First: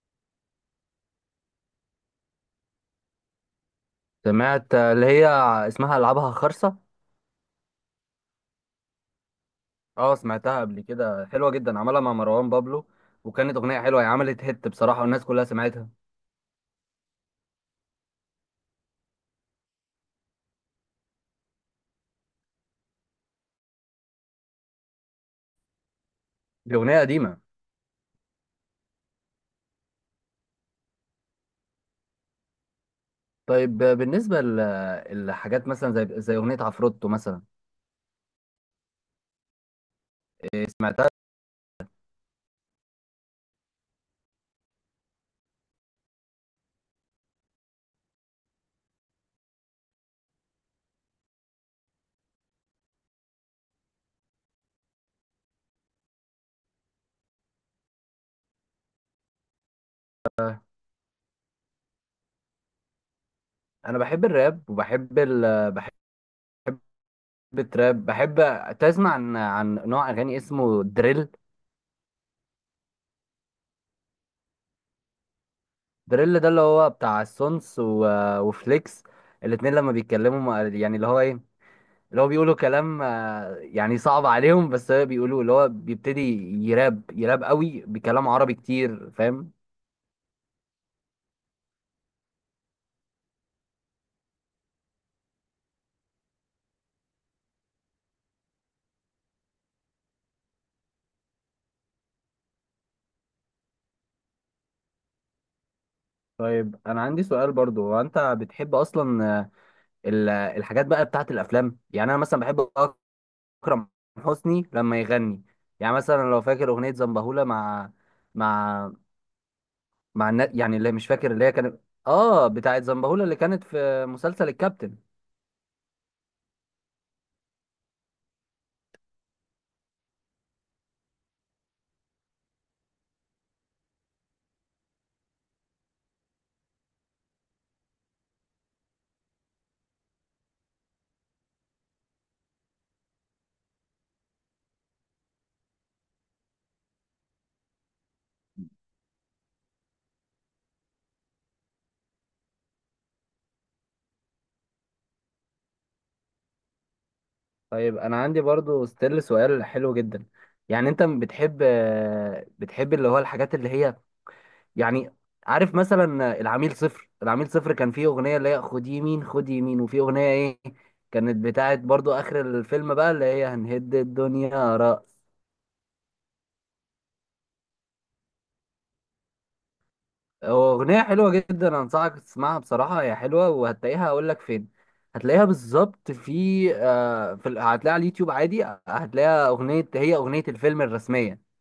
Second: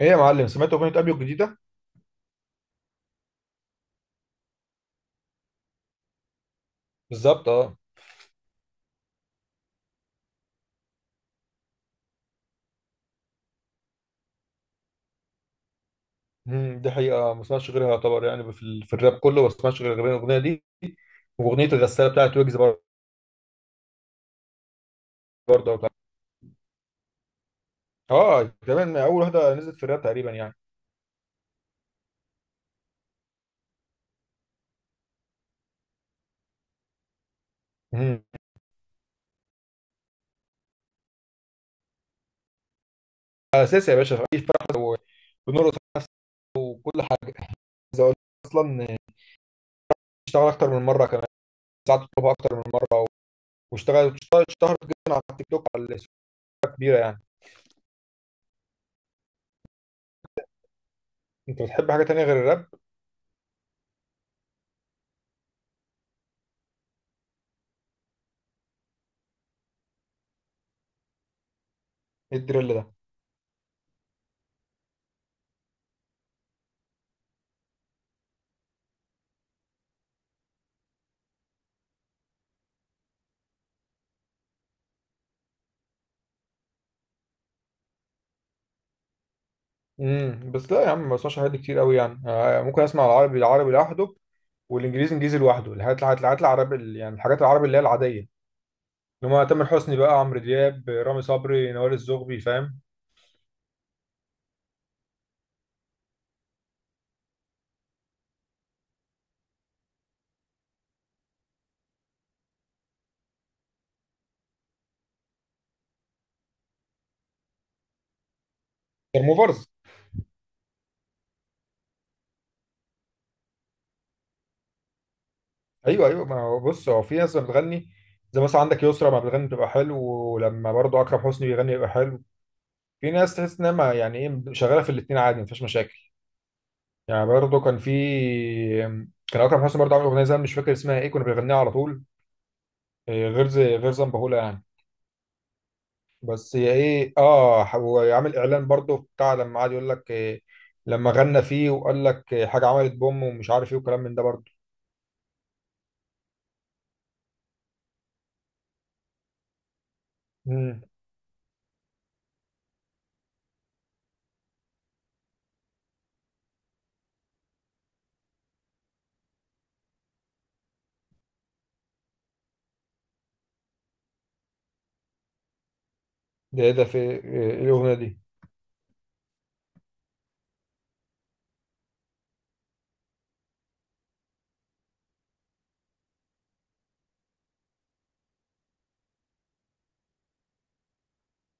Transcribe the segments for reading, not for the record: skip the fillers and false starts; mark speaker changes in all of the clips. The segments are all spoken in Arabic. Speaker 1: ايه يا معلم، سمعت اغنيه ابيو الجديده؟
Speaker 2: سمعت اللي هي اسمها العابها خرصة.
Speaker 1: بالظبط اه.
Speaker 2: اه سمعتها قبل كده، حلوة جدا، عملها مع مروان بابلو. وكانت اغنية حلوة، هي عملت هيت بصراحة والناس كلها سمعتها.
Speaker 1: دي حقيقة ما اسمعش غيرها، يعتبر يعني في الراب كله ما اسمعش غير الأغنية دي. وأغنية الغسالة بتاعت ويجز برضه بتاع-
Speaker 2: دي اغنية قديمة.
Speaker 1: اه كمان اول واحده نزلت في الراب تقريبا يعني.
Speaker 2: طيب بالنسبة لحاجات مثلا زي اغنية عفروتو مثلا؟
Speaker 1: مم،
Speaker 2: إيه، سمعتها.
Speaker 1: اساسي يا باشا، في اي فرح بنرقص نفس وكل حاجه. عايز اقول لك اصلا اشتغل اكتر من مره، كمان ساعات تطلبها اكتر من مره واشتغل. اشتهرت جدا على التيك توك، على السوشيال ميديا، كبيره يعني. انت بتحب حاجه تانيه غير الراب؟
Speaker 2: انا بحب الراب وبحب بحب التراب. بحب تسمع عن نوع اغاني اسمه دريل.
Speaker 1: ايه الدريل ده؟
Speaker 2: دريل ده اللي هو بتاع السونس وفليكس. الاتنين لما بيتكلموا يعني اللي هو ايه، اللي هو بيقولوا كلام يعني صعب عليهم، بس هو بيقولوا اللي هو بيبتدي يراب، يراب قوي بكلام عربي كتير، فاهم.
Speaker 1: بس لا يا عم، ما بسمعش حاجات كتير قوي يعني، ممكن اسمع العربي العربي لوحده والانجليزي انجليزي لوحده. الحاجات العربي يعني الحاجات العربي اللي هي العاديه، اللي هم تامر حسني بقى، عمرو دياب، رامي صبري، نوال الزغبي، فاهم؟
Speaker 2: طيب انا عندي سؤال برضو، هو انت بتحب اصلا الحاجات بقى بتاعت الافلام؟ يعني انا مثلا بحب اكرم حسني لما يغني. يعني مثلا لو فاكر اغنية زنبهولة مع مع
Speaker 1: موفرز.
Speaker 2: مع يعني اللي مش فاكر اللي هي كانت، اه بتاعت زنبهولة اللي كانت في مسلسل الكابتن.
Speaker 1: ايوه ايوه، ما هو بص، هو في ناس بتغني، زي مثلا عندك يسرا ما بتغني بتبقى حلو، ولما برضه اكرم حسني بيغني بيبقى حلو. في ناس تحس انها يعني ايه، شغاله في الاثنين عادي، مفيش مشاكل. يعني برضه كان في. كان اكرم حسني برضه عامل اغنيه زمان مش فاكر اسمها ايه، كنا بنغنيها على طول، غير غير زنبهولة يعني. بس هي ايه، اه هو عامل اعلان برضه بتاع، لما قعد يقول لك إيه، لما غنى فيه وقال لك إيه، حاجه عملت بوم ومش عارف ايه وكلام من ده برضه.
Speaker 2: طيب انا عندي برضو ستيل سؤال حلو جدا.
Speaker 1: امم.
Speaker 2: يعني انت بتحب اللي هو الحاجات اللي هي يعني، عارف مثلا العميل صفر؟ العميل صفر كان فيه اغنية اللي هي خد يمين، خد يمين، وفي اغنية ايه، كانت بتاعت برضو اخر الفيلم بقى اللي هي هنهد الدنيا رأس.
Speaker 1: ده ايه ده، في إيه الاغنيه دي؟
Speaker 2: هو اغنية حلوة جدا، انصحك تسمعها بصراحة، هي حلوة، وهتلاقيها اقول لك فين. هتلاقيها بالظبط في هتلاقيها على اليوتيوب عادي، هتلاقيها اغنية، هي اغنية الفيلم الرسمية.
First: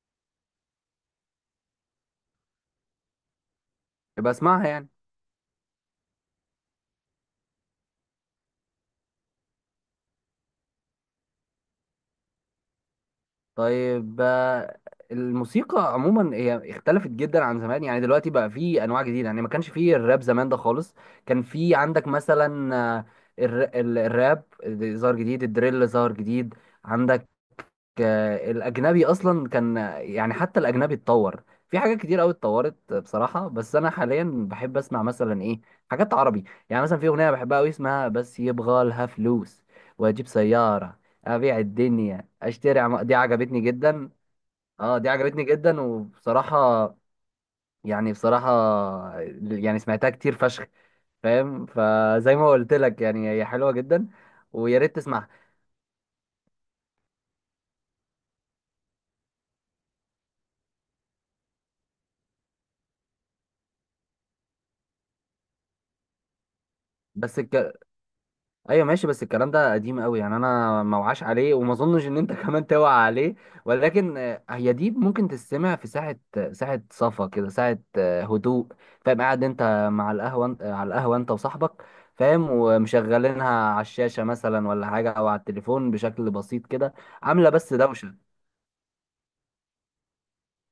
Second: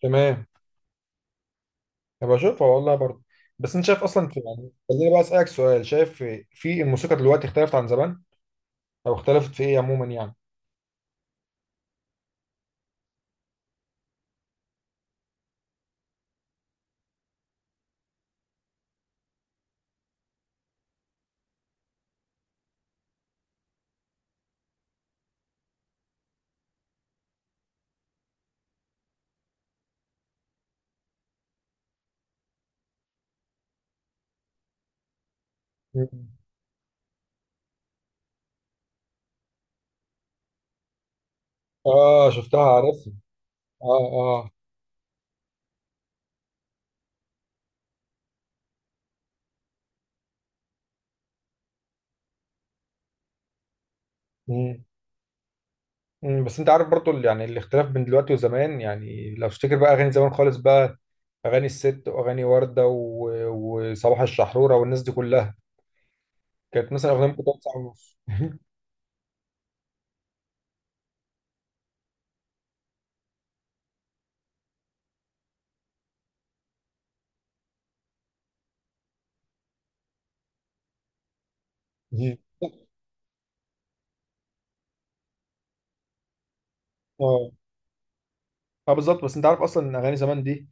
Speaker 1: تمام، هبقى اشوفها والله برضه. بس انت شايف اصلا
Speaker 2: يبقى
Speaker 1: في
Speaker 2: اسمعها
Speaker 1: يعني،
Speaker 2: يعني.
Speaker 1: خليني بقى اسالك سؤال، شايف في الموسيقى دلوقتي اختلفت عن زمان او اختلفت في ايه عموما يعني؟
Speaker 2: طيب الموسيقى عموما هي اختلفت جدا عن زمان. يعني دلوقتي بقى في انواع جديده، يعني ما كانش فيه الراب زمان ده خالص. كان في عندك مثلا الراب ظهر جديد، الدريل ظهر جديد. عندك الاجنبي اصلا كان، يعني حتى الاجنبي اتطور. في حاجات كتير قوي اتطورت بصراحه، بس انا حاليا بحب اسمع مثلا ايه، حاجات
Speaker 1: مم.
Speaker 2: عربي. يعني مثلا في اغنيه بحبها قوي اسمها بس يبغى لها فلوس واجيب سياره، ابيع الدنيا
Speaker 1: اه شفتها،
Speaker 2: اشتري
Speaker 1: عارفها.
Speaker 2: دي عجبتني جدا.
Speaker 1: اه اه.
Speaker 2: اه دي عجبتني جدا وبصراحه، يعني بصراحه يعني سمعتها كتير فشخ، فاهم، فزي ما قلت لك يعني هي حلوه جدا، ويا
Speaker 1: مم.
Speaker 2: ريت تسمعها.
Speaker 1: مم. بس انت عارف برضه يعني الاختلاف بين دلوقتي وزمان، يعني لو تفتكر بقى اغاني زمان خالص بقى، اغاني الست واغاني ورده وصباح الشحروره والناس دي كلها، كانت مثلا اغنيه
Speaker 2: بس
Speaker 1: ممكن تقعد ساعه
Speaker 2: ك...
Speaker 1: ونص
Speaker 2: ايوه ماشي، بس الكلام ده قديم قوي، يعني انا ما وعاش عليه وما اظنش ان انت كمان توعى عليه. ولكن هي دي ممكن تستمع في ساعه، ساعه صفا كده، ساعه هدوء، فاهم، قاعد انت مع القهوه على القهوه انت وصاحبك، فاهم، ومشغلينها على الشاشه مثلا ولا حاجه، او على التليفون بشكل بسيط كده، عامله
Speaker 1: اه
Speaker 2: بس دوشه.
Speaker 1: اه بالظبط، بس انت عارف اصلا ان اغاني زمان دي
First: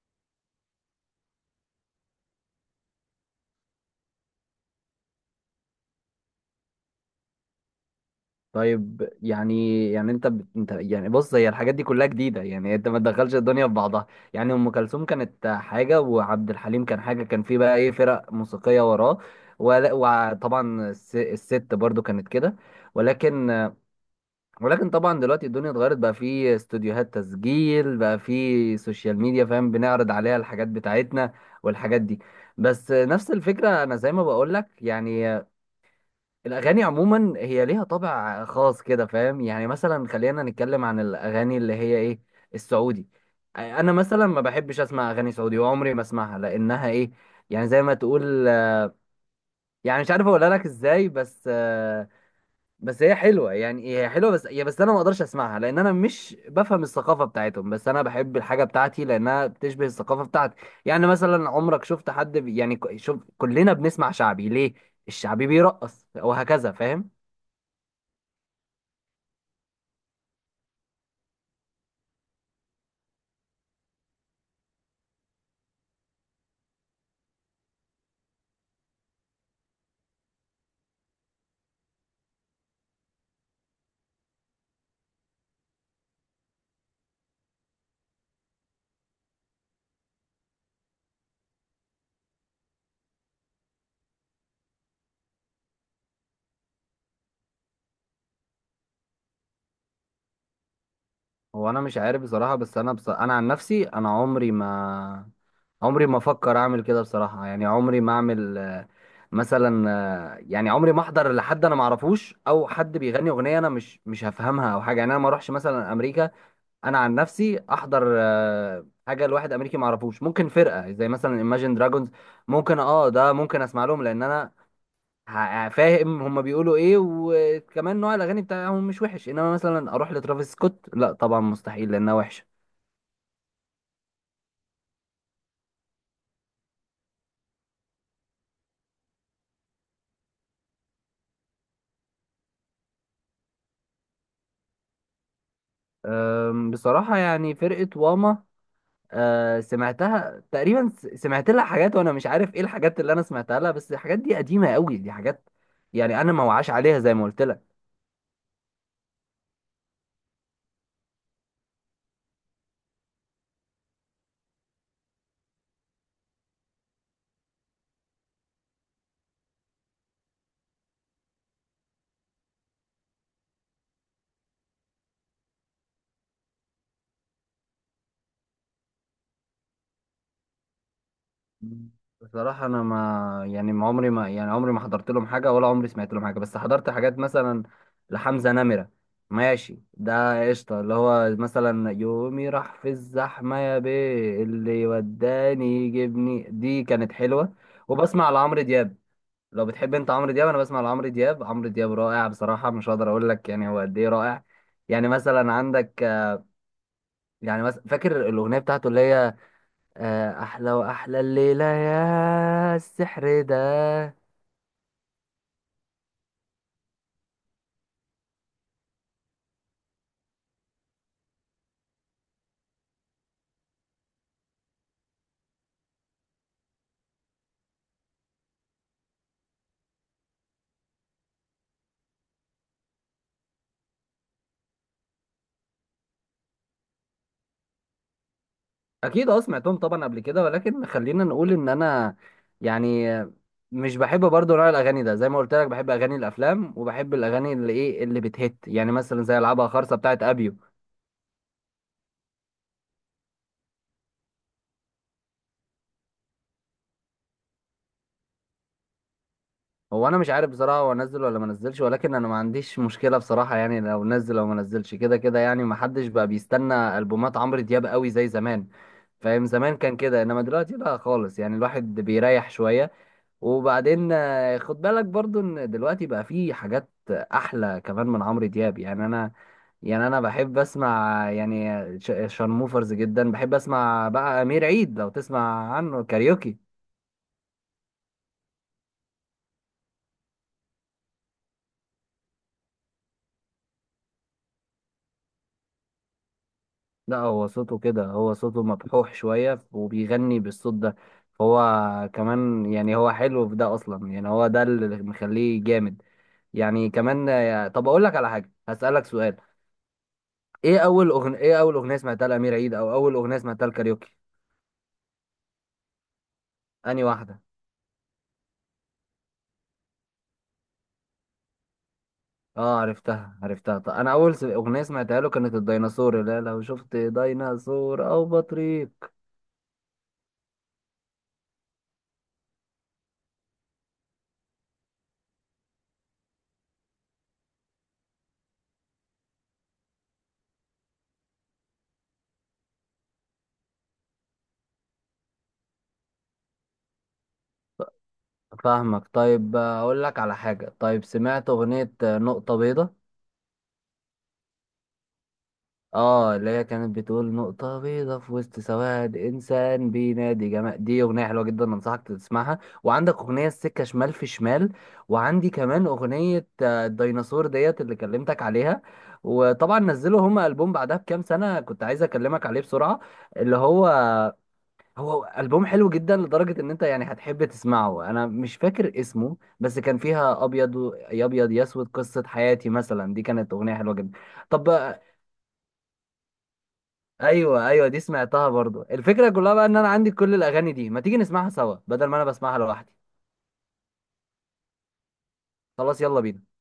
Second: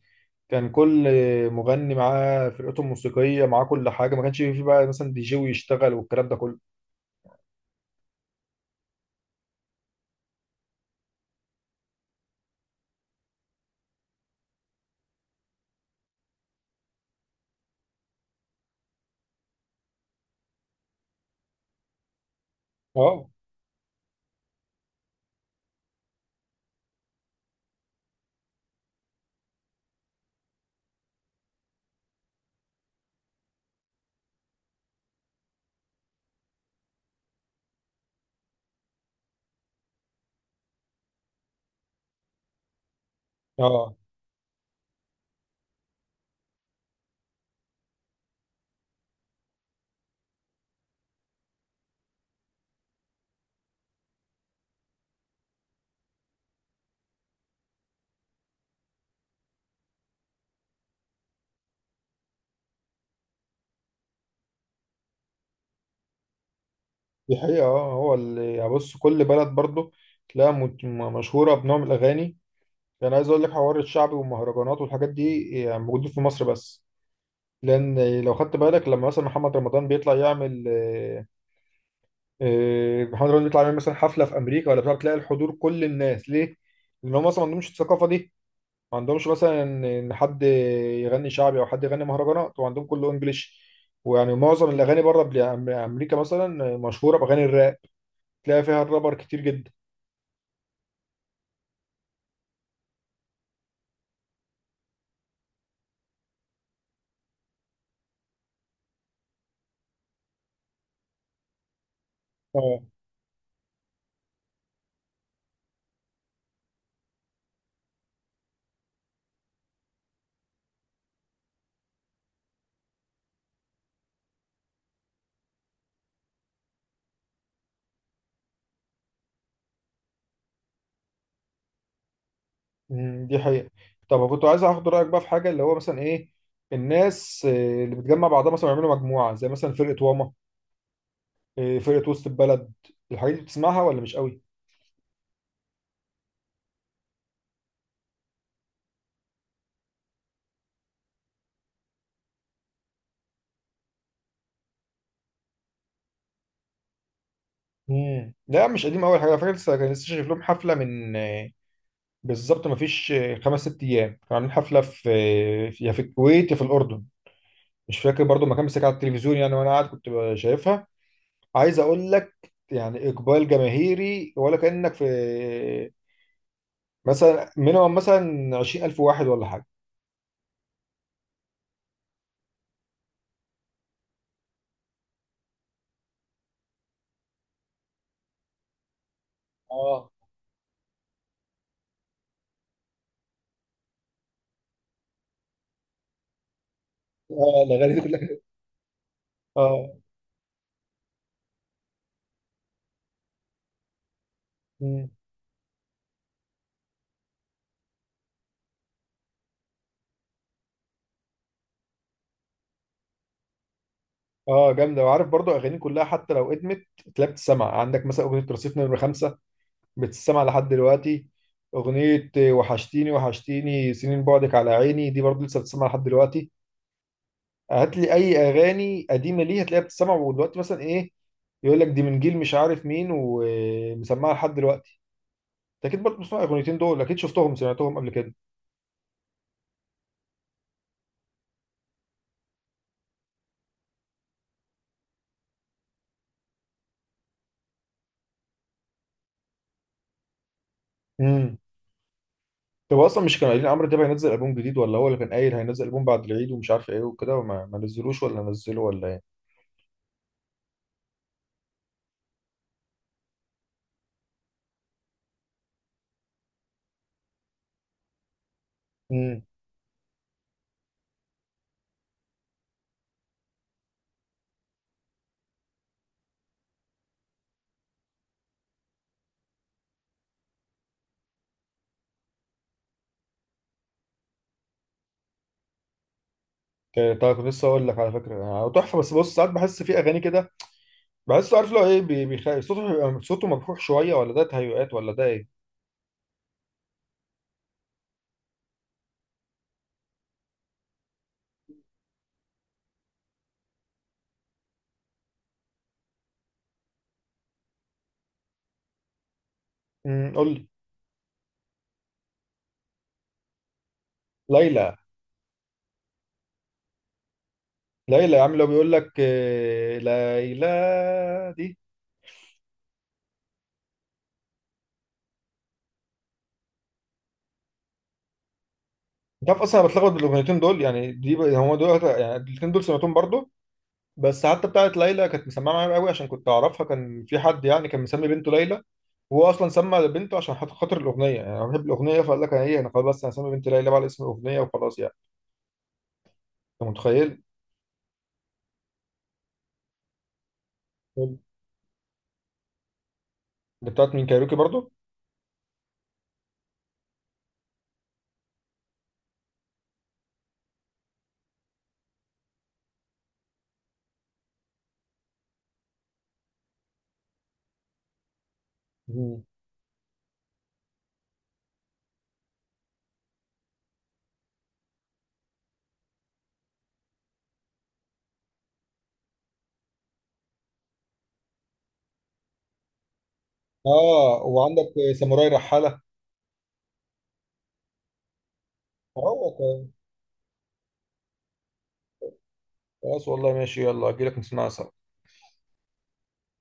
Speaker 1: كان كل مغني معاه فرقته الموسيقيه، معاه كل حاجه، ما كانش في بقى مثلا دي جي ويشتغل والكلام ده كله.
Speaker 2: طيب يعني انت انت يعني، بص هي الحاجات دي كلها جديده، يعني انت ما تدخلش الدنيا في بعضها. يعني ام كلثوم كانت حاجه، وعبد الحليم كان حاجه، كان في بقى ايه فرق موسيقيه وراه. وطبعا الست برضو كانت كده.
Speaker 1: اه.
Speaker 2: ولكن، ولكن طبعا دلوقتي الدنيا اتغيرت، بقى في استوديوهات تسجيل، بقى في سوشيال ميديا، فاهم، بنعرض عليها الحاجات بتاعتنا والحاجات دي. بس نفس الفكره، انا زي ما بقول لك يعني الأغاني عموما هي ليها طابع خاص كده، فاهم، يعني مثلا خلينا نتكلم عن الأغاني اللي هي إيه، السعودي. أنا
Speaker 1: اه
Speaker 2: مثلا ما بحبش أسمع أغاني سعودي وعمري ما أسمعها لأنها إيه، يعني زي ما تقول، يعني مش عارف أقولها لك إزاي، بس بس هي حلوة، يعني هي حلوة، بس أنا ما أقدرش أسمعها لأن أنا مش بفهم الثقافة بتاعتهم. بس أنا بحب الحاجة بتاعتي لأنها بتشبه الثقافة بتاعتي. يعني مثلا عمرك شفت حد يعني شوف، كلنا بنسمع شعبي ليه؟ الشعبي بيرقص وهكذا، فاهم.
Speaker 1: دي حقيقه، اه هو اللي يعني بص، كل بلد برضه تلاقيها مشهوره بنوع من الاغاني. يعني عايز اقول لك حوار الشعبي والمهرجانات والحاجات دي يعني موجود في مصر بس، لان لو خدت بالك لما مثلا محمد رمضان بيطلع يعمل محمد رمضان بيطلع يعمل مثلا حفله في امريكا ولا بتاع، تلاقي الحضور كل الناس، ليه؟ لان هم اصلا ما عندهمش الثقافه دي، ما عندهمش مثلا ان حد يغني شعبي او حد يغني مهرجانات، وعندهم كله انجليش. ويعني معظم الاغاني بره امريكا مثلا مشهوره باغاني الراب، تلاقي فيها الرابر كتير جدا.
Speaker 2: هو انا مش عارف بصراحه، بس انا انا عن نفسي انا عمري ما افكر اعمل كده بصراحه، يعني عمري ما اعمل مثلا يعني عمري ما احضر لحد انا ما اعرفوش، او
Speaker 1: اه.
Speaker 2: حد بيغني اغنيه انا مش هفهمها او حاجه. يعني انا ما اروحش مثلا امريكا انا عن نفسي احضر حاجه لواحد امريكي ما اعرفوش. ممكن فرقه زي مثلا Imagine Dragons ممكن، اه ده ممكن اسمع لهم لان انا فاهم هما بيقولوا ايه، وكمان نوع الاغاني بتاعهم مش وحش. انما مثلا اروح لترافيس سكوت، لا طبعا مستحيل لانها وحشه.
Speaker 1: دي حقيقه. طب كنت عايز اخد رايك بقى في حاجه، اللي هو مثلا ايه، الناس اللي بتجمع بعضها مثلا يعملوا مجموعه زي مثلا فرقه واما، فرقة وسط البلد، الحاجات دي بتسمعها ولا مش قوي؟
Speaker 2: أم، بصراحة يعني فرقة واما أه، سمعتها تقريبا، سمعت لها حاجات وانا مش عارف ايه الحاجات اللي انا سمعتها لها، بس الحاجات دي قديمة قوي، دي حاجات يعني انا ما وعاش عليها زي ما قلت لك.
Speaker 1: مم. لا مش قديم قوي حاجة، فاكر لسه كان لسه شايف لهم حفلة من بالظبط ما فيش خمس ست أيام، كانوا عاملين حفلة في يا في الكويت يا في الأردن، مش فاكر برضو المكان، بس كان على التلفزيون يعني وأنا قاعد شايفها. عايز أقول لك يعني إقبال جماهيري، ولا كأنك في مثلا مينيمم مثلا 20,000 واحد ولا حاجة.
Speaker 2: مم. بصراحة انا ما يعني ما عمري ما، يعني عمري ما حضرت لهم حاجة ولا عمري سمعت لهم حاجة. بس حضرت حاجات مثلا لحمزة نمرة. ماشي،
Speaker 1: اه
Speaker 2: ده قشطة، اللي هو مثلا يومي راح في الزحمة، يا بيه اللي وداني يجيبني، دي كانت حلوة.
Speaker 1: اه الاغاني دي كلها
Speaker 2: وبسمع
Speaker 1: كده.
Speaker 2: لعمرو دياب، لو
Speaker 1: اه.
Speaker 2: بتحب انت عمرو دياب، انا بسمع لعمرو دياب، عمرو دياب رائع بصراحه، مش هقدر اقول لك يعني هو قد ايه رائع.
Speaker 1: مم.
Speaker 2: يعني مثلا عندك يعني مثلا فاكر الاغنيه بتاعته اللي هي احلى واحلى الليله يا السحر ده.
Speaker 1: اه جامده، وعارف برضو اغاني كلها حتى لو ادمت تلاقي بتسمع، عندك مثلا اغنيه رصيف نمره خمسة بتسمع لحد دلوقتي، اغنيه وحشتيني وحشتيني سنين بعدك على عيني دي برضو لسه بتسمع لحد دلوقتي. هات لي اي اغاني قديمه ليه هتلاقيها بتسمع، ودلوقتي مثلا ايه، يقول لك دي من جيل مش عارف مين، ومسمعها لحد دلوقتي. انت اكيد برضو بتسمع الاغنيتين دول، اكيد شفتهم سمعتهم قبل كده.
Speaker 2: اكيد، اه سمعتهم طبعا قبل كده، ولكن خلينا نقول ان انا يعني مش بحب برضو نوع الاغاني ده زي ما قلت لك، بحب اغاني الافلام وبحب الاغاني اللي ايه اللي بتهت، يعني مثلا زي العبها خرصه بتاعت ابيو.
Speaker 1: امم. طب اصلا مش كانوا قايلين عمرو دياب هينزل البوم جديد، ولا هو اللي كان قايل هينزل البوم بعد العيد ومش عارف ايه وكده، وما ما نزلوش ولا نزلوا ولا ايه؟
Speaker 2: هو انا مش عارف بصراحه، هو انزل ولا ما انزلش، ولكن انا ما عنديش مشكله بصراحه، يعني لو نزل او ما نزلش كده كده، يعني ما حدش بقى بيستنى البومات عمرو دياب قوي زي زمان.
Speaker 1: مم.
Speaker 2: فاهم، زمان كان كده، انما دلوقتي لا خالص، يعني الواحد بيريح شويه. وبعدين خد بالك برضو ان دلوقتي بقى في حاجات احلى كمان من عمرو دياب. يعني انا بحب اسمع يعني شارموفرز جدا، بحب اسمع بقى امير عيد، لو تسمع عنه كاريوكي.
Speaker 1: طيب، كنت لسه اقول لك على فكره يعني تحفه، بس بص ساعات بحس في اغاني كده بحسه، عارف لو ايه، صوته صوته مبحوح شويه، ولا ده تهيؤات ولا ده ايه؟
Speaker 2: لا، هو صوته كده، هو صوته مبحوح شوية وبيغني بالصوت ده، فهو كمان يعني هو حلو في ده أصلا، يعني هو ده اللي مخليه جامد يعني كمان. طب أقول لك على حاجة، هسألك سؤال.
Speaker 1: امم، قول لي.
Speaker 2: إيه أول أغنية سمعتها لأمير عيد، أو أول أغنية سمعتها لكاريوكي؟
Speaker 1: ليلى.
Speaker 2: أنهي واحدة؟
Speaker 1: ليلى يا عم، لو بيقول لك إيه، ليلى دي.
Speaker 2: آه، عرفتها. طب أنا أول أغنية سمعتها له كانت الديناصور، لا لو شفت ديناصور أو بطريق.
Speaker 1: انت عارف اصلا انا بتلخبط بالاغنيتين دول، يعني هم دول يعني الاثنين دول سمعتهم برضو. بس حتى بتاعه ليلى كانت مسمعه معايا قوي، عشان كنت اعرفها، كان في حد يعني كان مسمي بنته ليلى، وهو اصلا سمى بنته عشان خاطر الاغنيه، يعني انا بحب الاغنيه فقال لك انا ايه، انا خلاص بس انا هسمي بنتي ليلى بقى على اسم الاغنيه وخلاص يعني، انت متخيل.
Speaker 2: فاهمك. طيب أقول لك على حاجة، طيب سمعت أغنية نقطة بيضاء؟
Speaker 1: اللي بتاعت مين، كايروكي برضو؟
Speaker 2: اه، اللي هي كانت بتقول نقطة بيضة في وسط سواد، إنسان بينادي جمال، دي أغنية حلوة جدا أنصحك تسمعها. وعندك أغنية السكة شمال في شمال، وعندي كمان أغنية الديناصور ديت اللي كلمتك عليها.
Speaker 1: مم.
Speaker 2: وطبعا نزلوا هما ألبوم بعدها بكام سنة كنت عايز أكلمك عليه بسرعة، اللي هو، هو ألبوم حلو جدا لدرجة إن أنت يعني هتحب تسمعه. أنا مش فاكر اسمه، بس كان فيها أبيض يا أبيض يا أسود، قصة حياتي مثلا دي كانت أغنية حلوة جدا.
Speaker 1: اه
Speaker 2: طب.
Speaker 1: وعندك ساموراي رحالة.
Speaker 2: ايوه ايوه، دي سمعتها برضو. الفكره
Speaker 1: اه
Speaker 2: كلها بقى ان انا عندي كل الاغاني دي، ما تيجي نسمعها سوا بدل ما انا بسمعها لوحدي.
Speaker 1: خلاص والله، ماشي يلا اجي لك نسمعها سوا.
Speaker 2: خلاص يلا بينا.